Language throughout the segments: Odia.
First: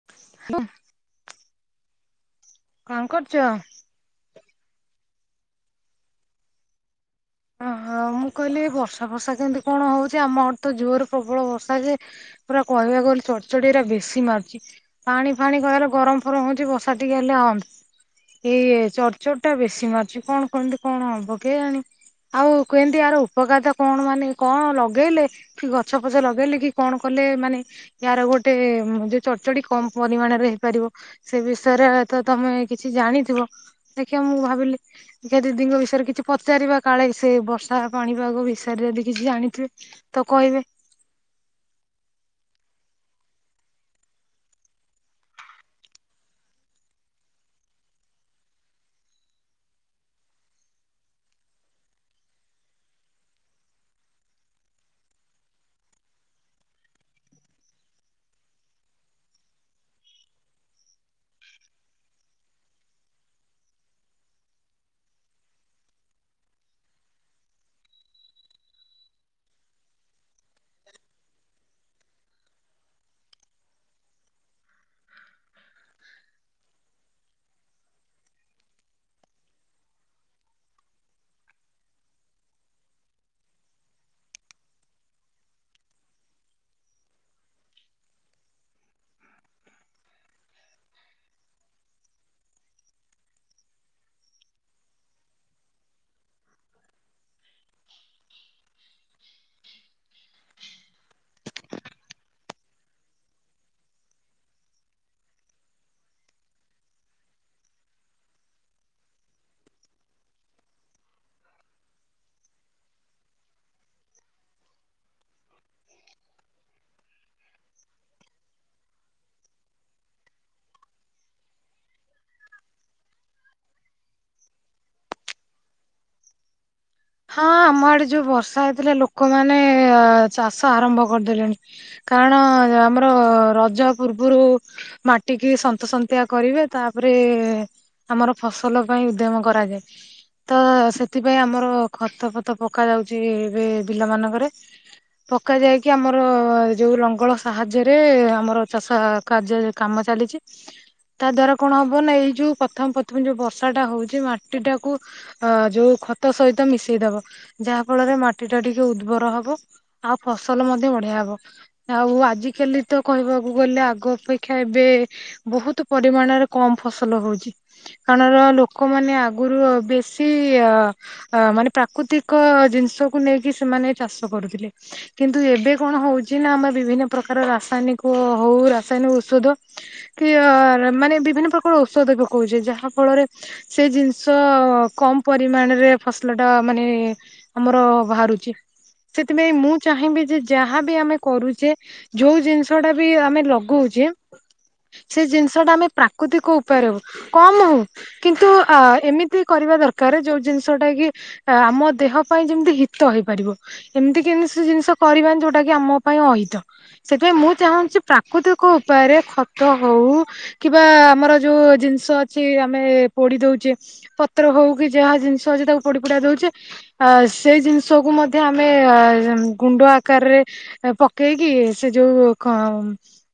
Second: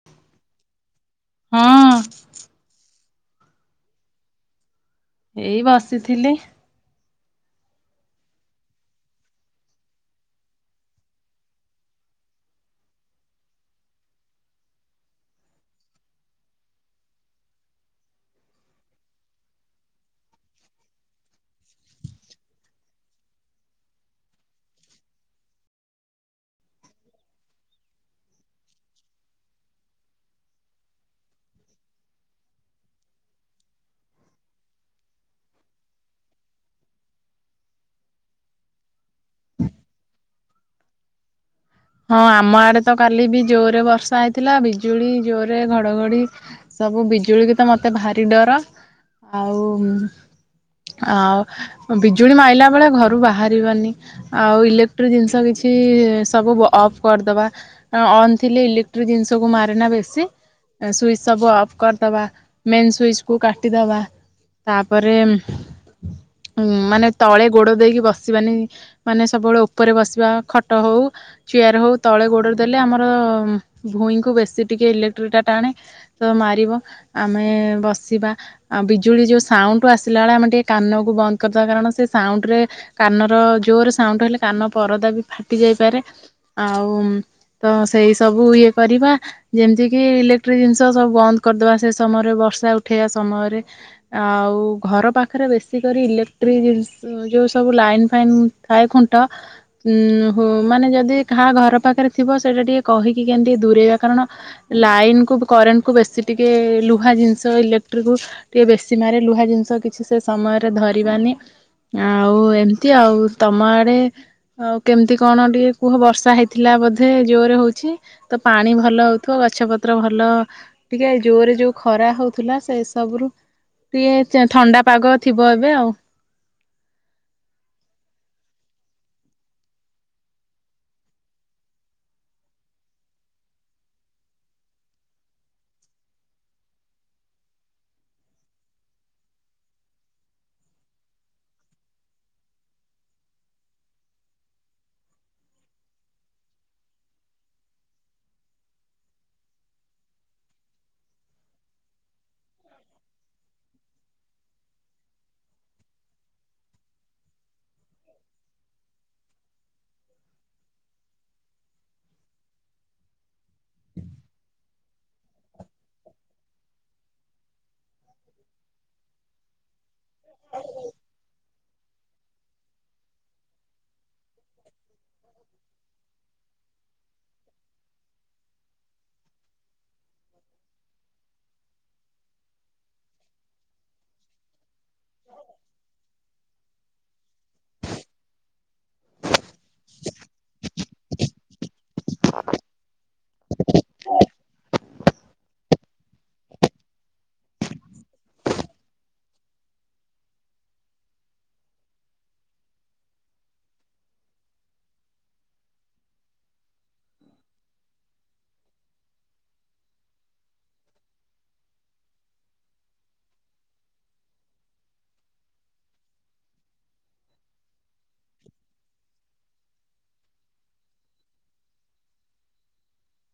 [unintelligible] ହଁ। କଣ କରୁଛ? ଏଇ ବସିଥିଲି। ଓହୋ ମୁଁ କହିଲି ଏ ବର୍ଷା ଫର୍ଷା କେମିତି କଣ ହଉଛି ଆମ ଆଡ଼େ ତ ଜୋରରେ ପ୍ରବଳ ବର୍ଷା ଯେ ପୁରା କହିବାକୁ ଗଲେ ଚଡଚଡି ରା ବେଶୀ ମାରୁଛି। ପାଣି ଫାଣି କହିଲେ ଗରମ ଫରମ ହଉଛି ବର୍ଷା ଟିକେ ହେଲେ ହନ୍ତା। ଏଇ ଚଡଚଡି ଟା ବେଶୀ ମାରୁଛି କଣ କେମିତି କଣ ହବ କେଜାଣି। ଆଉ କେନ୍ତି ଆର ଉପକାରିତା କଣ ମାନେ କଣ ଲଗେଇଲେ? କି ଗଛ ଫଛ ଲଗେଇଲେ କି କଣ କଲେ ମାନେ। ଏହାର ଗୋଟେ ଯେ ଚଢଚଡି କମ ପରିମାଣରେ ହେଇପାରିବ। ସେ ବିଷୟରେ ତ ତମେ କିଛି ଜାଣିଥିବ? ଦେଖିବା ମୁଁ ଭାବିଲି ଦିଦିଙ୍କ ବିଷୟରେ କିଛି ପଚାରିବା। କାଳେ ସେ ବର୍ଷା ପାଣିପାଗ ବିଷୟରେ ଯଦି କିଛି ଜାଣିଥିବେ ତ କହିବେ? ହଁ ଆମ ଆଡେ ତ କାଲି ବି ଜୋରେ ବର୍ଷା ହେଇଥିଲା ବିଜୁଳି ଜୋରରେ ଘଡଘଡି। ସବୁ ବିଜୁଳିକୁ ତ ମତେ ଭାରି ଡର ଆଉ ଆଉ ବିଜୁଳି ମାଇଲା ବେଳେ ଘରୁ ବାହାରିବାନି। ଆଉ ଇଲେକ୍ଟ୍ରିକ ଜିନିଷ କିଛି ସବୁ ବ ଅଫ୍ କରିଦବା, ଅନ୍ ଥିଲେ ଇଲେକ୍ଟ୍ରିକ ଜିନିଷକୁ ମାରେନା ବେଶୀ। ସୁଇଚ ସବୁ ଅଫ୍ କରିଦେବା ମେନ୍ ସୁଇଚକୁ କାଟିଦେବା। ତାପରେ ଉ ମାନେ ତଳେ ଗୋଡ ଦେଇକି ବସିବାନି ମାନେ ସବୁବେଳେ ଉପରେ ବସିବା ଖଟ ହଉ ଚେୟାର ହେଉ ତଳେ ଗୋଡ଼ରେ ଦେଲେ ଆମର ଭୁଇଁଙ୍କୁ ବେଶୀ ଟିକେ ଇଲେକ୍ଟ୍ରିଟା ଟାଣେ। ତ ମାରିବ ଆମେ ବସିବା। ଆଉ ବିଜୁଳି ଯୋଉ ସାଉଣ୍ଡୁ ଆସିଲା ବେଳେ ଆମେ ଟିକେ କାନକୁ ବନ୍ଦ କରିଦବା କାରଣ ସେ ସାଉଣ୍ଡ ରେ କାନର ଜୋରରେ ସାଉଣ୍ଡ ହେଲେ କାନ ପରଦା ବି ଫାଟି ଯାଇପାରେ ଆଉ ତ ସେଇ ସବୁ ଇଏ କରିବା। ଯେମିତି କିି ଇଲେକ୍ଟ୍ରିକି ଜିନିଷ ସବୁ ବନ୍ଦ କରିଦବା ସେ ସମୟରେ ବର୍ଷା ଉଠେଇବା ସମୟରେ। ଆଉ ଘର ପାଖରେ ବେଶୀ କରି ଇଲେକ୍ଟ୍ରି ଯୋଉ ସବୁ ଲାଇନ୍ ଫାଇନ୍ ଥାଏ ଖୁଣ୍ଟ ଉଁ ହ ମାନେ ଯଦି କାହା ଘର ପାଖରେ ଥିବ ସେଇଟା ଟିକେ କହିକି କେମିତି ଦୂରେଇବା କାରଣ ଲାଇନ୍କୁକୁ କରେଣ୍ଟକୁ ବେଶୀ ଟିକେ ଲୁହା ଜିନିଷ ଇଲେକ୍ଟ୍ରିକକୁ। ଟିକେ ବେଶୀ ମାରେ ଲୁହା ଜିନିଷ କିଛି ସେ ସମୟରେ ଧରିବାନି। ଆଉ ଏମିତି ଆଉ ତମ ଆଡେ ଆଉ କେମିତି କଣ ଟିକେ କୁହ ବର୍ଷ ବର୍ଷା ହେଇଥିଲା ବୋଧେ ଜୋରେ ହେଉଛି ତ ପାଣି ଭଲ ହେଉଥିବ ଗଛପତ୍ର ଭଲ ଟିକେ ଜୋରେ ଯୋଉ ଖରା ହଉଥିଲା ସେ ସବୁ ରୁ ସିଏ ଚେ ଥଣ୍ଡା ପାଗ ଥିବ ଏବେ ଆଉ। ହଁ ଆମ ଆଡେ ଯୋଉ ବର୍ଷା ହେଇଥିଲା ଲୋକମାନେ ଚାଷ ଆରମ୍ଭ କରିଦେଲେଣି। କାରଣ ଆମର ରଜ ପୂର୍ବରୁ ମାଟିିକି ସନ୍ତସନ୍ତିଆ କରିବେ ତାପରେ ଆମର ଫସଲ ପାଇଁ ଉଦ୍ୟମ କରାଯାଏ ତ ସେଥିପାଇଁ ଆମର ଖତ ଫତ ପକା ଯାଉଛି ଏବେ ବି ଲ ମାନଙ୍କରେ। ପକା ଯାଇକି ଆମର ଯୋଉ ଲଙ୍ଗଳ ସାହାଯ୍ୟରେ ଆମର ଚାଷ ଆମ୍ଭ କାର୍ଯ୍ୟରେ କାମ ଚାଲିଛି। ତା ଦ୍ଵାରା କଣ ହବ ନା ଏଇ ଯୋଉ ପ୍ରଥମେ ପ୍ରଥମେ ଯୋଉ ବର୍ଷା ଟା ହଉଛି ମାଟି ଟାକୁ ଅ ଯୋଉ ଖତ ସହିତ ମିଶେଇଦବ ଯାହା ଫଳରେ ମାଟି ଟା ଟିକେ ଉର୍ବର ହବ। ଆଉ ଫସଲ ମଧ୍ୟ ବଢିଆ ହବ। ଆଉ ଆଜିକାଲି ତ କହିବାକୁ ଗଲେ ଆଗ ଅପେକ୍ଷା ଏବେ ବହୁତ ପରିମାଣରେ କମ ଫସଲ ହଉଛି କାରଣ ଲୋକମାନୋନ ଆଗରୁ ବ ବେଶୀ ଅ ମାନେ ପ୍ରାକୃତିକ ଜିନିଷକୁ ନେଇକି ସେମାନେ ଚାଷ କରୁଥିଲେ। କିନ୍ତୁ ଏବେ କଣ ହଉଛି ନା ଆମେ ବିଭିନ୍ନ ପ୍ରକାର ରାସାୟନିକ ହଉ ରାସାୟନିକ ଔଷଧ କି ଅ ମାନେ ବିଭିନ୍ନ ପ୍ରକାର ଔଷଧ ପକଉଛେ ଯାହା ଫଳରେ ସେ ଜିନିଷ କମ ପରିମାଣରେ ମସଲାଟା ମାନେ ଆମର ବାହାରୁଛି। ସେଥିପାଇଁ ମୁଁ ଚାହିଁବି ଯେ ଯାହାବି ଆମେ କରୁଛେ ଯୋଉ ଜିନିଷ ଟା ବି ଆମେ ଲଗଉଛେ। ସେ ଜିନିଷଟା ଆମେ ପ୍ରାକୃତିକ ଉପରେ ହଉ କମ ହଉ। କିନ୍ତୁ ଆ ଏମିତି କରିବା ଦରକାର ଯୋଉ ଜିନିଷ ଯୋଉଟା କି ଆମ ଦେହ ପାଇଁ ଯେମିତି ହିତ ହେଇପାରିବ। ଏମିତି କେମତି ସେ ଜିନିଷ କରିବାନି ଯୋଉଟା କିି ଆମ ପାଇଁ ଅହିତ। ସେଥିପାଇଁ ମୁଁ ଚାହୁଁଛି ପ୍ରାକୃତିକ ଉପାୟରେ ଖତ ହଉ କିବା ଆମର ଯୋଉ ଜିନିଷ ଅଛି ଆମେ ପୋଡି ଦଉଛେ ପତ୍ର ହଉ କି ଯାହା ଜିନିଷ ଅଛି ତାକୁ ପୋଡି ପୋଡା ଦଉଛେ ଆଉ ସେଇ ଜିନିଷକୁ ମଧ୍ୟ ଆମେ ଗୁଣ୍ଡ ଆକାରରେ ପକେଇକି ସେ ଯୋଉ ଙ୍କ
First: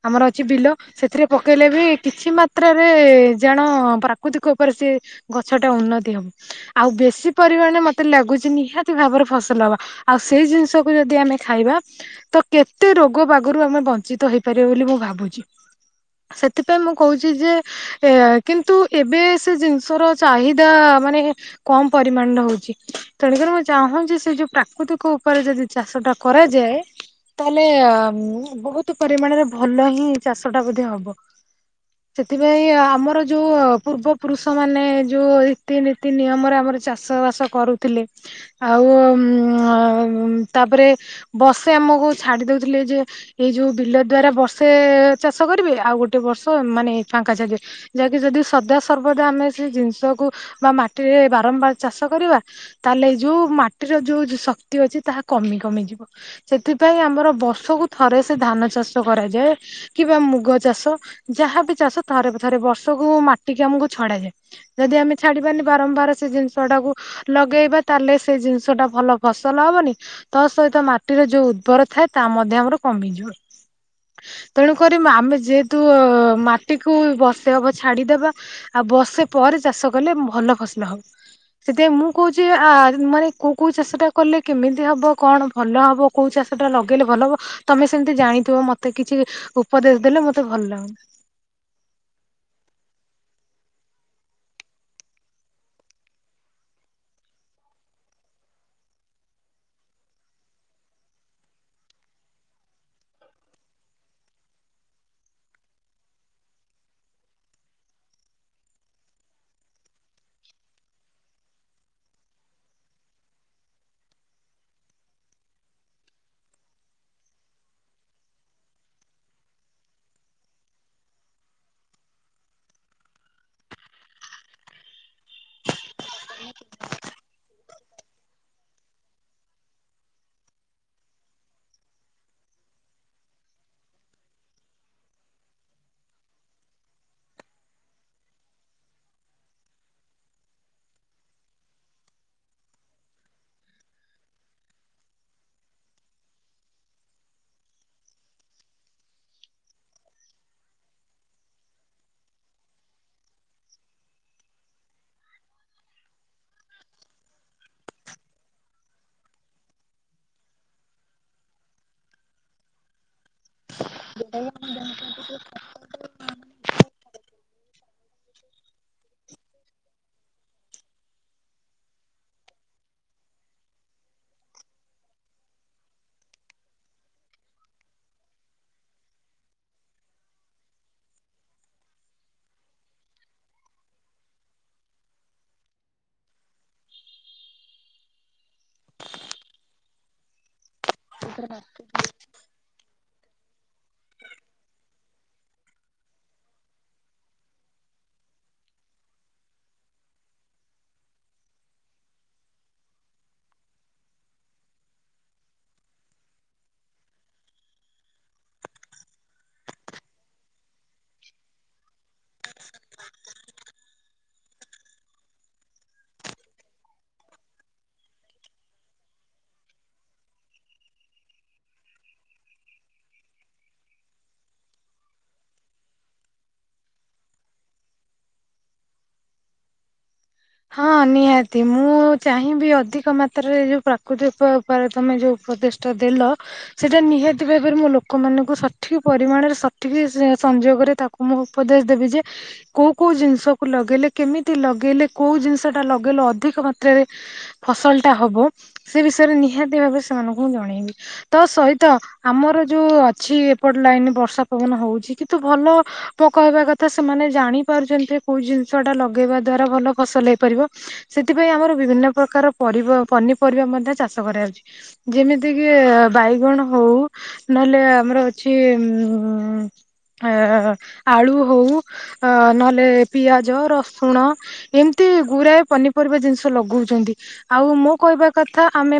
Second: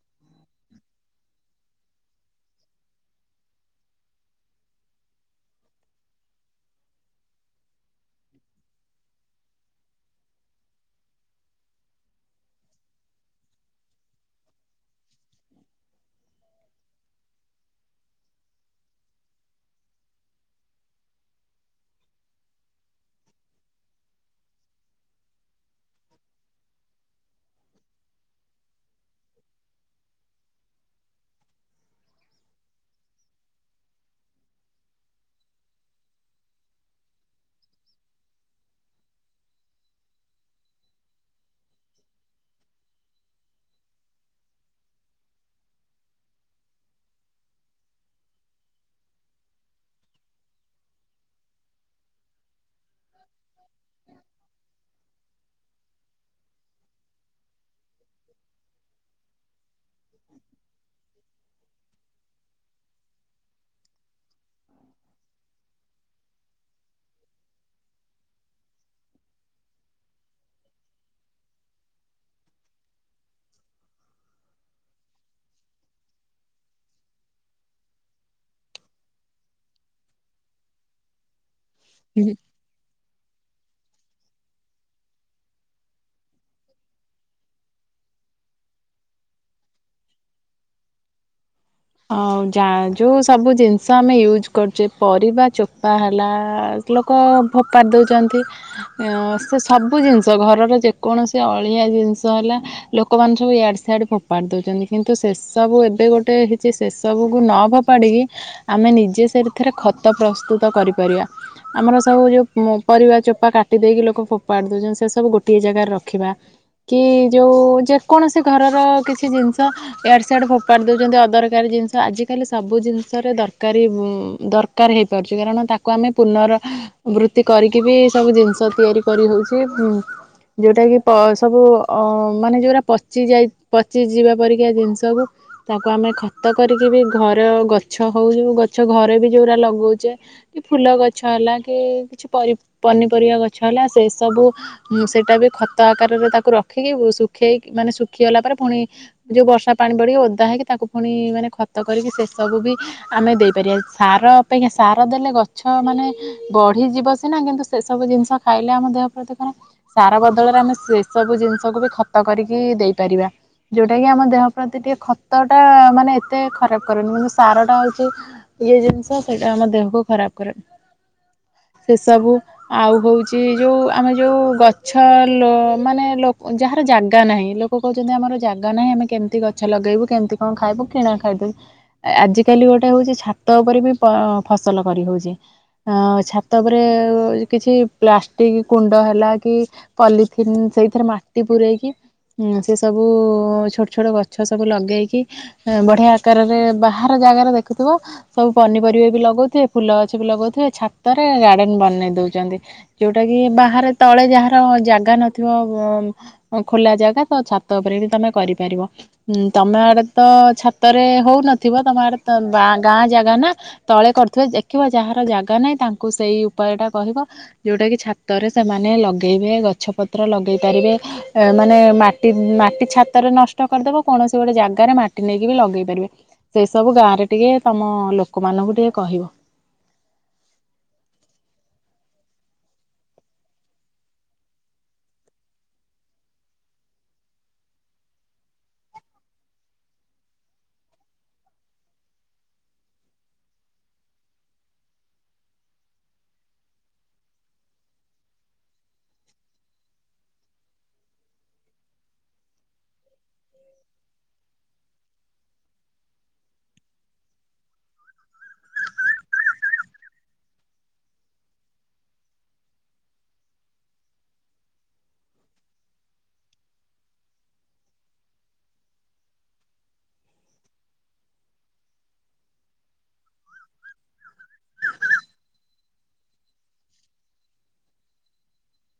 ଆମର ଅଛି ବିଲ ସେଥିରେ ପକେଇଲେ ବି କିଛି ମାତ୍ରାରେ ଜାଣ ପ୍ରାକୃତିକ ଉପରେ ସିଏ ଗଛ ଟା ଉନ୍ନତି ହବ ଆଉ ବେଶୀ ପରିମାଣରେ ମତେ ଲାଗୁଚି ନିହାତି ଭାବରେ ଫସଲ ହବ ଆଉ ସେଇ ଜିନିଷକୁ ଯଦି ଆମେ ଖାଇବା ତ କେତେ ରୋଗ ବାଗରୁ ଆମେ ବଂଞ୍ଚିତ ହେଇପାରିବା ବୋଲି ମୁଁ ଭାବୁଛି। ସେଥିପାଇଁ ମୁଁ କହୁଛି ଯେ ଏ କିନ୍ତୁ ଏବେ ସେ ଜିନିଷର ଚାହିଦା ମାନେ କମ ପରିମାଣରେ ହଉଛି, ତେଣୁକରି ମୁଁ ଚାହୁଁଛି ଯେ ସେ ଯୋଉ ପ୍ରାକୃତିକ ଉପରେ ଯଦି ଚାଷ ଟା କରାଯାଏ ତାହେଲେ ବହୁତ ପରିମାଣରେ ଭଲ ହିଁ ଚାଷ ଟା ବୋଧେ ହବ। ସେଥିପାଇଁ ଆମର ଯୋଉ ପୂର୍ବ ପୁରୁଷ ମାନେ, ଯୋଉ ରୀତି ନୀତି ନିୟମ ଆମେ ଆମର ଚାଷ ବାସ କରୁଥିଲେ ଆଉ ତାପରେ ବସେ ଆମକୁ ଛାଡି ଦଉଥିଲେ ଯେ ଏଇ ଯୋଉ ବିଲ ଦ୍ଵାରା ବର୍ଷେ ଚାଷ କରିବେ ଆଉ ଗୋଟେ ବର୍ଷ ମାନେ ଫାଙ୍କା ଛାଡ଼ିବେ ଯାହାକି ଯଦି ସଦା ସର୍ବଦା ଆମେ ସେ ଜିନିଷକୁ ବା ମାଟି ରେ ବାରମ୍ବାର ଚାଷ କରିବା ତାହେଲେ ଯୋଉ ମାଟିର ଯୋଉ ଶକ୍ତି ଅଛି ତାହା କମି କମିଯିବ, ସେଥିପାଇଁ ଆମର ବର୍ଷକୁ ଥରେ ସେ ଧାନ ଚାଷ କରାଯାଏ। କିମ୍ବା ମୁଗ ଚାଷ ଯାହାବି ଚାଷ ଥରେ ଥରେ ବର୍ଷକୁ ମାଟିିକି ଆମକୁ ଛଡାଯାଏ। ଯଦି ଆମେ ଛାଡ଼ିବାନି ବାରମ୍ବାର ସେ ଜିନିଷ ଟାକୁ ଲଗେଇବା ତାହେଲେ ସେ ଜିନିଷ ଟା ଭଲ ଫସଲ ହବନି ତା ସହିତ ମାଟିର ଯୋଉ ଉର୍ବର ଥାଏ ତା ମଧ୍ୟ ଆମର କମିଯିବ। ତେଣୁ କରି ଆମେ ଯେହେତୁ ମାଟିକୁ ବର୍ଷେ ହବ ଛାଡିଦବା। ଆଉ ବର୍ଷେ ପରେ ଚାଷ କଲେ ଭଲ ଫସଲ ହଵ, ସେଥିପାଇଁ ମୁଁ କହୁଛି ଆ ମାନେ କେଉଁ କେଉଁ ଚାଷଟା କଲେ କେମିତି ହେବ କଣ ଭଲ ହେବ କେଉଁ ଚାଷଟା ଲଗେଇଲେ ଭଲ ହେବ ତମେ ସେମିତି ଜାଣିଥିବ ମତେ କିଛି ଉପଦେଶ ଦେଲେ ମତେ ଭଲ ଲାଗନ୍ତା। ଆଉ ଯା ଯୋଉ ସବୁ ଜିନିଷ ଆମେ ୟୁଜ କରୁଛେ, ପରିବା ଚୋପା ହେଲା ଲୋକ ଫୋପାଡି ଦେଉଛନ୍ତି। ଅ ସେ ସବୁ ଜିନିଷ, ଘରର ଯେକୌଣସି ଅଳିଆ ଜିନିଷ ହେଲା ଲୋକମାନେ ସବୁ ଇଆଡେ ସିଆଡେ ଫୋପାଡି ଦଉଛନ୍ତି, କିନ୍ତୁ ସେ ସବୁ ଏବେ ଗୋଟେ ଯେ ସେସବୁକୁ ନ ଫୋପାଡ଼ିକି ଆମେ ନିଜେ ସେଥିରେ ଖତ ପ୍ରସ୍ତୁତ କରିପାରିବା। ଆମର ସବୁ ଯୋଉ ପରିବା ଚୋପା କାଟି ଦେଇକି ଲୋକ ଫୋପାଡି ଦଉଛନ୍ତି ସେ ସବୁ ଗୋଟିଏ ଜାଗାରେ ରଖିବା। କି ଯୋଉ ଯେକୌଣସି ଘରର କିଛି ଜିନିଷ ଇଆଡେ ସିଆଡେ ଫୋପାଡି ଦଉଛନ୍ତି, ଅଦର ଦରକାରୀ ଜିନିଷ ଆଜିକାଲି ସବୁ ଜିନିଷରେ ଦରକାରୀ ଦରକାର ହେଇପାରୁଛି କାରଣ ତାକୁ ଆମେ ପୁନର୍ ବୃତ୍ତି କରିକିବି ସବୁ ଜିନିଷ ତିଆରି କରି ହଉଛି ଯୋଉଁଟା କି ପ ସବୁ ଅ ମାନେ ଯୋଉଟା ପଚି ଯାଇ ପଚିଯିବା ପରିକା ଜିନିଷକୁ ତାକୁ ଆମେ ଖତ କରିକି ବି ଘରେ ଗଛ ହଉ ଗଛ ଘରେ ବି ଯୋଉଟା ଲଗଉଛେ କି ଫୁଲ ଗଛ ହେଲା କି କିଛି ପନିପରିବା ଗଛ ହେଲା ସେ ସବୁ ସେଇଟା ବି ଖତ ଆକାରରେ ତାକୁ ରଖିକି ଶୁଖେଇକି ମାନେ ଶୁଖିଗଲା ପରେ ପୁଣି ଯୋଉ ବର୍ଷା ପାଣି ପଡିକି ଓଦା ହେଇକି ତାକୁ ପୁଣି ମାନେ ଖତ କରିକି ଶେଷବୁ ବି ଆମେ ଦେଇପାରିବା ସାର ଅପେକ୍ଷା ସାର ଦେଲେ ଗଛ ମାନେ ବଢ଼ିଯିବ ସିନା କିନ୍ତୁ ସେସବୁ ଜିନିଷ ଖାଇଲେ ଆମ ଦେହ ପ୍ରତି ଖରାପ୍। ସାର ବଦଳରେ ଆମେ ସେସବୁ ଜିନିଷକୁ ବି ଖତ କରିକି ଦେଇପାରିବା। ଯୋଉଟା କି ଆମ ଦେହ ପ୍ରତି ଟିକେ ଖତ ଟା, ମାନେ ଏତେ ଖରାପ କରୁନି କି ସାର ଟା ହଉଛି ଇଏ ଜିନିଷ, ସେଇଟା ଆମ ଦେହକୁ ଖରାପ କରେ, ସେ ସବୁ ଆଉ ହଉଛି ଯୋଉ ଆମେ ଯୋଉ ଗଛ ମାନେ ଲ, ଯାହାର ଜାଗା ନାହିଁ କ କହୁଛନ୍ତି ଆମର ଜାଗା ନାହିଁ ଆମେ କେମିତି ଗଛ ଲଗେଇବୁ କେମିତି କଣ ଖାଇବୁ କିଣା ଖାଇଦବୁ। ଆଜିକାଲି ଗୋଟେ ହଉଛି ଛାତ ଉପରେ ବି ଫସଲ କରି ହଉଛି। ଛାତ ଉପରେ କିଛି ପ୍ଲାଷ୍ଟିକ୍ କୁଣ୍ଡ ହେଲା କି ପଲିଥିନ୍ ସେଇ ଏଥିରେ ମାଟି ପୂରେଇକି ସେ ସବୁ ଛୋଟ ଛୋଟ ଗଛ ସବୁ ଲଗେଇକି ବଢିଆ ଆକାରରେ ବାହାର ଜାଗାରେ ଦେଖୁଥିବ ସବୁ ପନିପରିବା ବି ଲଗଉଥିବେ, ଫୁଲ ଗଛ ବି ଲଗଉଥିବେ, ଛାତରେ ଗାର୍ଡେନ ବନେଇ ଦଉଛନ୍ତି। ଯୋଉଟା କି ବାହାରେ, ତଳେ ଯାହାର ଜାଗା ନଥିବ ଖୋଲା ଜାଗା ତ ଛାତ ଉପରେ ବି ତମେ କରିପାରିବ, ତମେ ଆଡେ ତ ଛାତରେ ହଉନଥିବ, ତମର ଆଡେ ତ ଗାଁ ଜାଗା ନା। ତଳେ କରୁଥିବେ ଦେଖିବ ଯାହାର ଜାଗା ନାହିଁ ତାଙ୍କୁ ସେଇ ଉପାୟ ଟା କହିବ। ଯୋଉଟା କି ଛାତରେ ସେମାନେ ଲଗେଇବେ, ଗଛ ପତ୍ର ଲଗେଇ ପାରିବେ। ମାନେ ମାଟି, ମାଟି ଛାତରେ ନଷ୍ଟ କରିଦବ କୌଣସି ଗୋଟେ ଜାଗାରେ ମାଟି କଟି ନେଇକି ବି ଲଗେଇ ପାରିବେ ସେଇ ସବୁ ଗାଁ ରେ ଟିକେ ତମ ଲୋକମାନଙ୍କୁ ଟିକେ କହିବ। ହଁ ନିହାତି ମୁଁ ଚାହିଁବି ଅଧିକ ମାତ୍ରାରେ ଯୋଉ ପ୍ରାକୃତିକ ଉପରେ ତମେ ଯୋଉ ଉପଦେଶଷ୍ଟା ଦେଲ ସେଇଟା ନିହାତି ଭାବରେ ମୁଁ ଲୋକମାନଙ୍କୁ ସଠିକ ପରିମାଣରେ ସଠିକ ସଂଯୋଗରେ ତାକୁ ମୁଁ ଉପଦେଶ ଦେବି ଯେ କୋଉ କୋଉ ଜିନିଷକୁ ଲଗେଇଲେ କେମିତି ଲଗେଇଲେ କୋଉ ଜିନିଷ ଟା ଲଗେଇଲେ ଅଧିକ ମାତ୍ରାରେ ଫସଲ ଟା ହବ ସେ ବିଷୟରେ ନିହାତି ଭାବରେ ସେମାନଙ୍କୁ ମୁ ଜଣେଇବି। ତ ସହିତ ଆମର ଯୋଉ ଅଛି ଏପଟେ ଲାଇନ ବର୍ଷା ପବନ ହଉଛି କିନ୍ତୁ ଭଲ ପୋକହବା କଥା ସେମାନେ ଜାଣି ପାରୁଛନ୍ତି କୋଉ ଜିନିଷ ଟା ଲଗେଇବା ଦ୍ଵାରା ଭଲ ଫସଲ ହେଇପାରିବ ସେଥିପାଇଁ ଆମର ବିଭିନ୍ନ ପ୍ରକାର ପରିବା ପନିପରିବା ମଧ୍ୟ ଚାଷ କରାଯାଉଛି। ଯେମିତି କି ବାଇଗଣ ହଉ ନହେଲେ ଆମର ଅଛି ଉ ଅ ଆଳୁ ହଉ ନହେଲେ ପିଆଜ ରସୁଣ ଏମତି ଗୁୁରାଏ ପନିପରିବା ଜିନିଷ ଲଗଉଛନ୍ତି ଆଉ ମୋ କହିବା କଥା ଆମେ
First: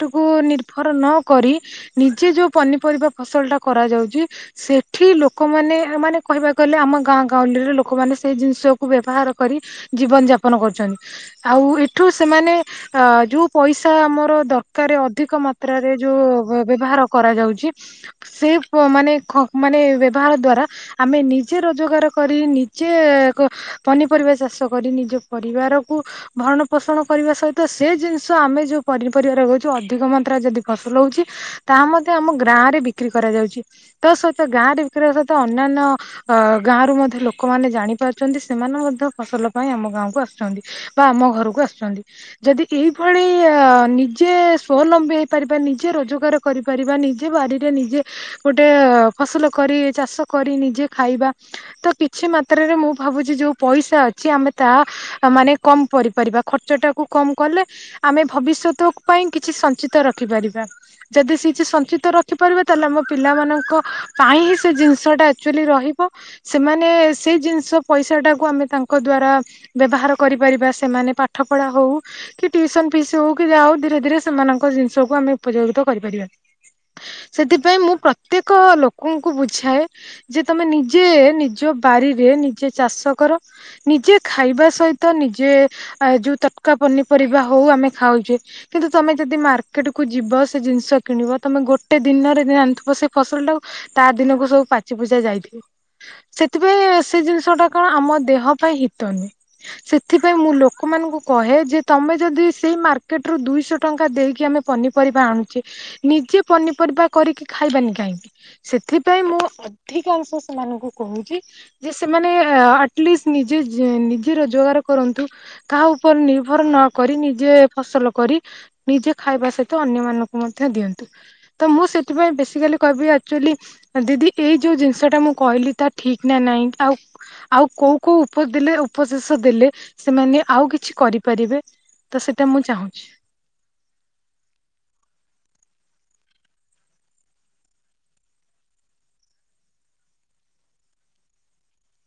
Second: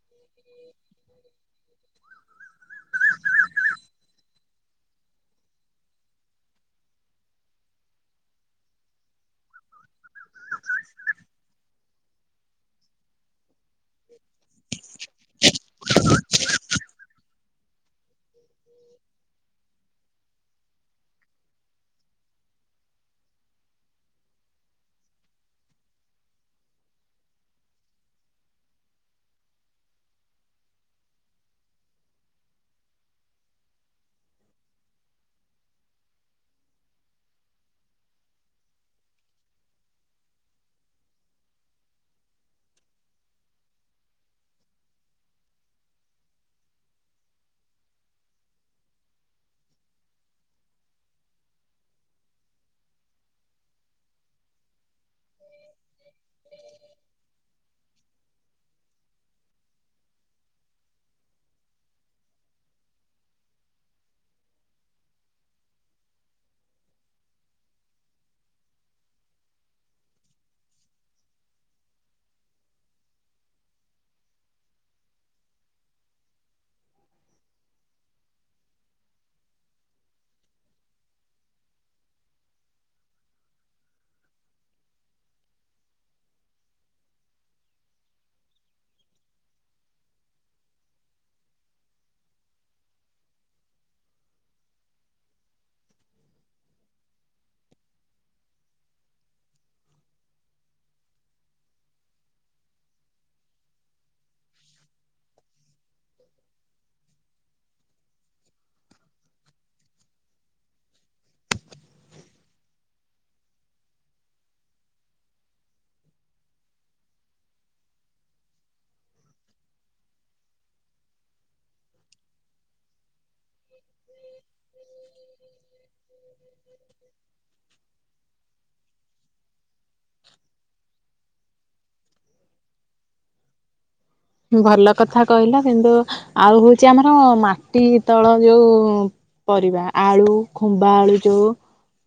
ଟକୁ ନିର୍ଭର ନ କରି ନିଜେ ଯୋଉ ପନିପରିବା ଫସଲ ଟା କରାଯାଉଛି ସେଠି ଲୋକମାନେ ମାନେ କହିବାକୁ ଗଲେ ଆମ ଗାଁ ଗାଉଁଳିରେ ଲୋକମାନେ ସେଇ ଜିନିଷକୁ ବ୍ୟବହାର କରି ଜୀବନ ଯାପନ କରୁଛନ୍ତି ଆଉ ଏଠୁ ସେମାନେ ଅ ଯୋଉ ପଇସା ଆମର ଦରକାର ଅଧିକ ମାତ୍ରାରେ ଯୋଉ ବ୍ୟବହାର କରାଯାଉଛି ସେ ମାନେ ମାନେ ବ୍ୟବହାର ଦ୍ଵାରା ଆମେ ନିଜେ ରୋଜଗାର କରି ନିଜେ ପନିପରିବା ଚାଷ କରି ନିଜ ପରିବାରକୁ ଭରଣ ପୋଷଣ କରିବା ସହିତ ସେ ଜିନିଷ ଆମେ ଯୋଉ ପନିପରିବା ରହୁଛୁ ଅଧିକ ମାତ୍ରାରେ ଯଦି ଫସଲ ହଉଛି ତାହା ମଧ୍ୟ ଆମ ଗାଁ ରେ ବିକ୍ରି କରାଯାଉଛି ତା ସହିତ ଗାଁ ରେ ବିକ୍ରୀ ସହିତ ଅନ୍ୟାନ୍ୟ ଅ ଗାଁ ରରୁ ମଧ୍ୟ ଲୋକମାନେ ଜାଣିପାରୁଛନ୍ତି ସେମାନେ ମଧ୍ୟ ଫସଲ ପାଇଁ ଆମ ଗାଁ କୁ ଆସୁଛନ୍ତି ବା ଆମ ଘରକୁ ଆସୁଛନ୍ତି। ଯଦି ଏଇଭଳି ଅ ନିଜେ ସ୍ୱଲମ୍ବୀ ହେଇପାରିବା ନିଜେ ରୋଜଗାର କରିପାରିବା ନିଜେ ବାରିରେ ନିଜେ ଗୋଟେ ଫସଲ କରି ଚାଷ କରି ନିଜେ ଖାଇବା ତ କିଛି ମାତ୍ରରେ ମୁଁ ଭାବୁଛି ଯୋଉ ପଇସା ଅଛି ଆମେ ତାହା ମାନେ କମ କରିପାରିବା ଖର୍ଚ୍ଚ ଟାକୁ କମ କଲେ ଆମେ ଭବିଷ୍ୟତ ପାଇଁ କିଛି ସଞ୍ଚିତ ରଖିପାରିବା। ଯଦି ସେ କି ସଞ୍ଚିତ ରଖିପାରିବେ ତାହେଲେ ଆମ ପିଲାମାନଙ୍କ ପାଇଁ ହିଁ ସେ ଜିନିଷଟା ଆକ୍ଚୁଲି ରହିବ ସେମାନେ ସେଇ ଜିନିଷ ପଇସା ଟାକୁ ଆମେ ତାଙ୍କ ଦ୍ଵାରା ବ୍ୟବହାର କରିପାରିବା ସେମାନେ ପାଠ ପଢା ହଉ କି ଟ୍ୟୁସନ ଫିସ୍ ହଉ କି ଯାହା ହଉ ଧୀରେ ଧୀରେ ସେମାନଙ୍କ ଜିନିଷକୁ ଆମେ ଉପଯୋଗିତା କରିପାରିବା। ସେଥିପାଇଁ ମୁଁ ପ୍ରତ୍ୟେକ ଲୋକଙ୍କୁ ବୁଝାଏ ଯେ ତମେ ନିଜେ ନିଜ ବାରିରେ ନିଜେ ଚାଷ କର ନିଜେ ଖାଇବା ସହିତ ନିଜେ ଯୋଉ ତଟକା ପନିପରିବା ହଉ ଆମେ ଖାଉଛେ କିନ୍ତୁ ତମେ ଯଦି ମାର୍କେଟ କୁ ଯିବ ସେ ଜିନିଷ କିଣିବ ତମେ ଗୋଟେ ଦିନରେ ଆଣିଥିବ ସେ ଫସଲ ଟାକୁ ତା ଦିନକୁ ସବୁ ପାଚି ପୂଚା ଯାଇଥିବ ସେଥିପାଇଁ ସେ ଜିନିଷ ଟା କଣ ଆମ ଦେହ ପାଇଁ ହିତ ନୁହଁ। ସେଥିପାଇଁ ମୁଁ ଲୋକମାନଙ୍କୁ କହେ ଯେ ତମେ ଯଦି ସେଇ ମାର୍କେଟ ରୁ ଦୁଇଶହ ଟଙ୍କା ଦେଇକି ଆମେ ପନିପରିବା ଆଣୁଛିେ ନିଜେ ପନିପରିବା କରିକି ଖାଇବାନି କାହିଁକି? ସେଥିପାଇଁ ମୁଁ ଅଧିକାଂଶ ସେମାନଙ୍କୁ କହୁଛି ଯେ ସେମାନେ ଆଟଲିଷ୍ଟ ନିଜେ ନିଜେ ରୋଜଗାର କରନ୍ତୁ କାହା ଉପରେ ନିର୍ଭର ନ କରି ନିଜେ ଫସଲ କରି ନିଜେ ଖାଇବା ସହିତ ଅନ୍ୟ ମାନଙ୍କୁ ମଧ୍ୟ ଦିଅନ୍ତୁ ତ ମୁଁ ସେଥିପାଇଁ ବେସିକାଲି କହିବି ଅ ଆଚୁଲି ଦିଦି ଏଇ ଯୋଉ ଜିନିଷଟା ମୁଁ କହିଲି ତା ଠିକ ନା ନାହିଁ ଆଉ ଆଉ କୋଉ ଉପଦେଶ ଦେଲେ ସେମାନେ ଆଉ କି କରିପାରିବେ ତ ସେଇଟା ମୁଁ ଚାହୁଁଛି। ଭଲ କଥା କହିଲ କିନ୍ତୁ ଆଉ ହଉଛି ଆମର ମାଟି ତଳ ଯୋଉ ପରିବା ଆଳୁ ଖୁମ୍ବା ଆଳୁ ଯୋଉ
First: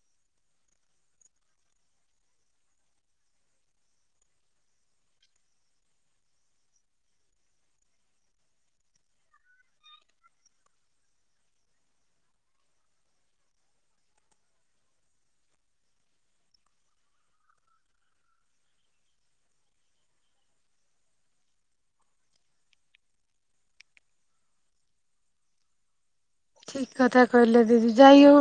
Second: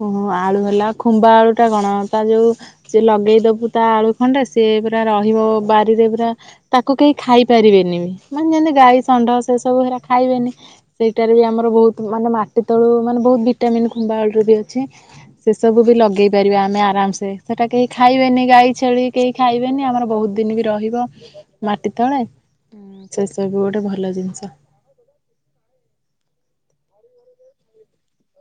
ଓହୋ ଆଳୁ ହେଲା ଖୁମ୍ବା ଆଳୁ ଟା କଣ ତା ଯୋଉ ସେ ଲଗେଇଦବୁ ତା ଆଳୁ ଖଣ୍ଡେ ସିଏ ପୁରା ରହିବ ବାରିରେ ପୁରା ତା କୁ କେହି ଖାଇ ପାରିବେନି ବି ମାନେ ଯେମିତି ଗାଈ ଷଣ୍ଢ ସେ ସବୁ ହେରା ଖାଇବେନି ସେଇଟାରେ ବି ଆମର ବହୁତ ମାନେ ମାଟି ତଳୁ ମାନେ ବହୁତ ଭିଟାମିିନ ଖୁମ୍ବା ବେଳରୁ ବି ଅଛି ସେ ସବୁ ବି ଲଗେଇ ପାରିବା ଆମେ ଆରାମସେ ସେଟା କେହି ଖାଇବେନି ଗାଈ ଛେଳି କେହି ଖାଇବେନି ଆମର ବହୁତ ଦିନ ବି ରହିବ। ମାଟି ତଳେ ସେ ସବୁ ଗୋଟେ ଭଲ ଜିନିଷ ଠିକ କଥା କହିଲେ ଦିଦି ଯାଇ ହଉ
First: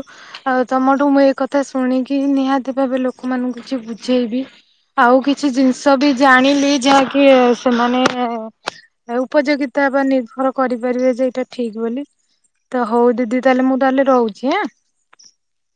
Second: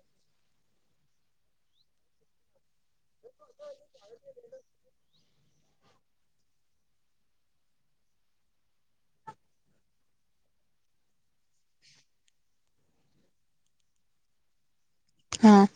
ଆଉ ତମଠୁ ମୁଁ ଏ କଥା ଶୁଣିକି ନିହାତି ଭାବେ ଲୋକମାନଙ୍କୁ କିଛି ବୁଝେଇବି ଆଉ କିଛି ଜିନିଷ ବି ଜାଣିଲି ଯାହାକି ସେମାନେ ଉପଯୋଗିତା ବା ନିର୍ଭର କରିପାରିବେ ଯେ ଏଇଟା ଠିକ ବୋଲି ତ ହଉ ଦିଦି ତାହେଲେ ମୁଁ ତାହେଲେ ରହୁଛି ହଁ ହଁ।